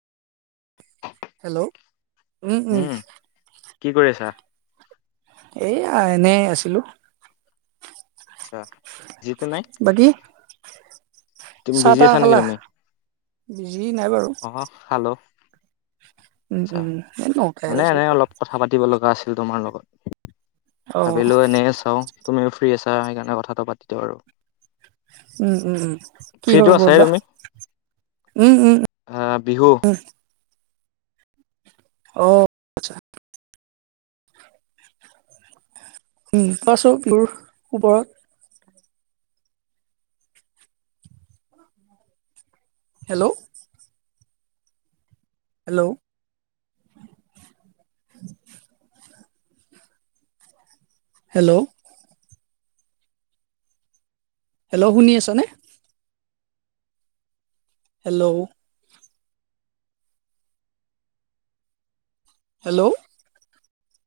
Hello. উম। কি কৰি আছা? এইয়া এনেই আছিলো। আৰ্টচ্ছা। বিজিটো নাই? তুমি বিজি চাহ-তাহ আছা নেকি খালা? তুমি বিজি নাই বাৰু। অ খালো উম আচ্ছা উম এই ন মানে এনেই অলপ কথা পাতিব লগা আছিল তোমাৰ লগত অ ভাবিলো এনেই চাওঁ তুমিও ফ্ৰী আছা সেইকাৰণে কথাটো পাতি দিওঁ আৰু। উম উম উম। কি ফ্ৰীটো হ'ল ক'ত আছাই বা? তুমি উম উম উম আহ বিহু উম। অ আতচ্ছা। উম কোৱাচোন [unintelligible] ওপৰত। হেল্ল'। হেল্ল'। [inaudible] হেল্ল' হেল্ল শুনি আছ নে? হেল্ল। হেল্ল।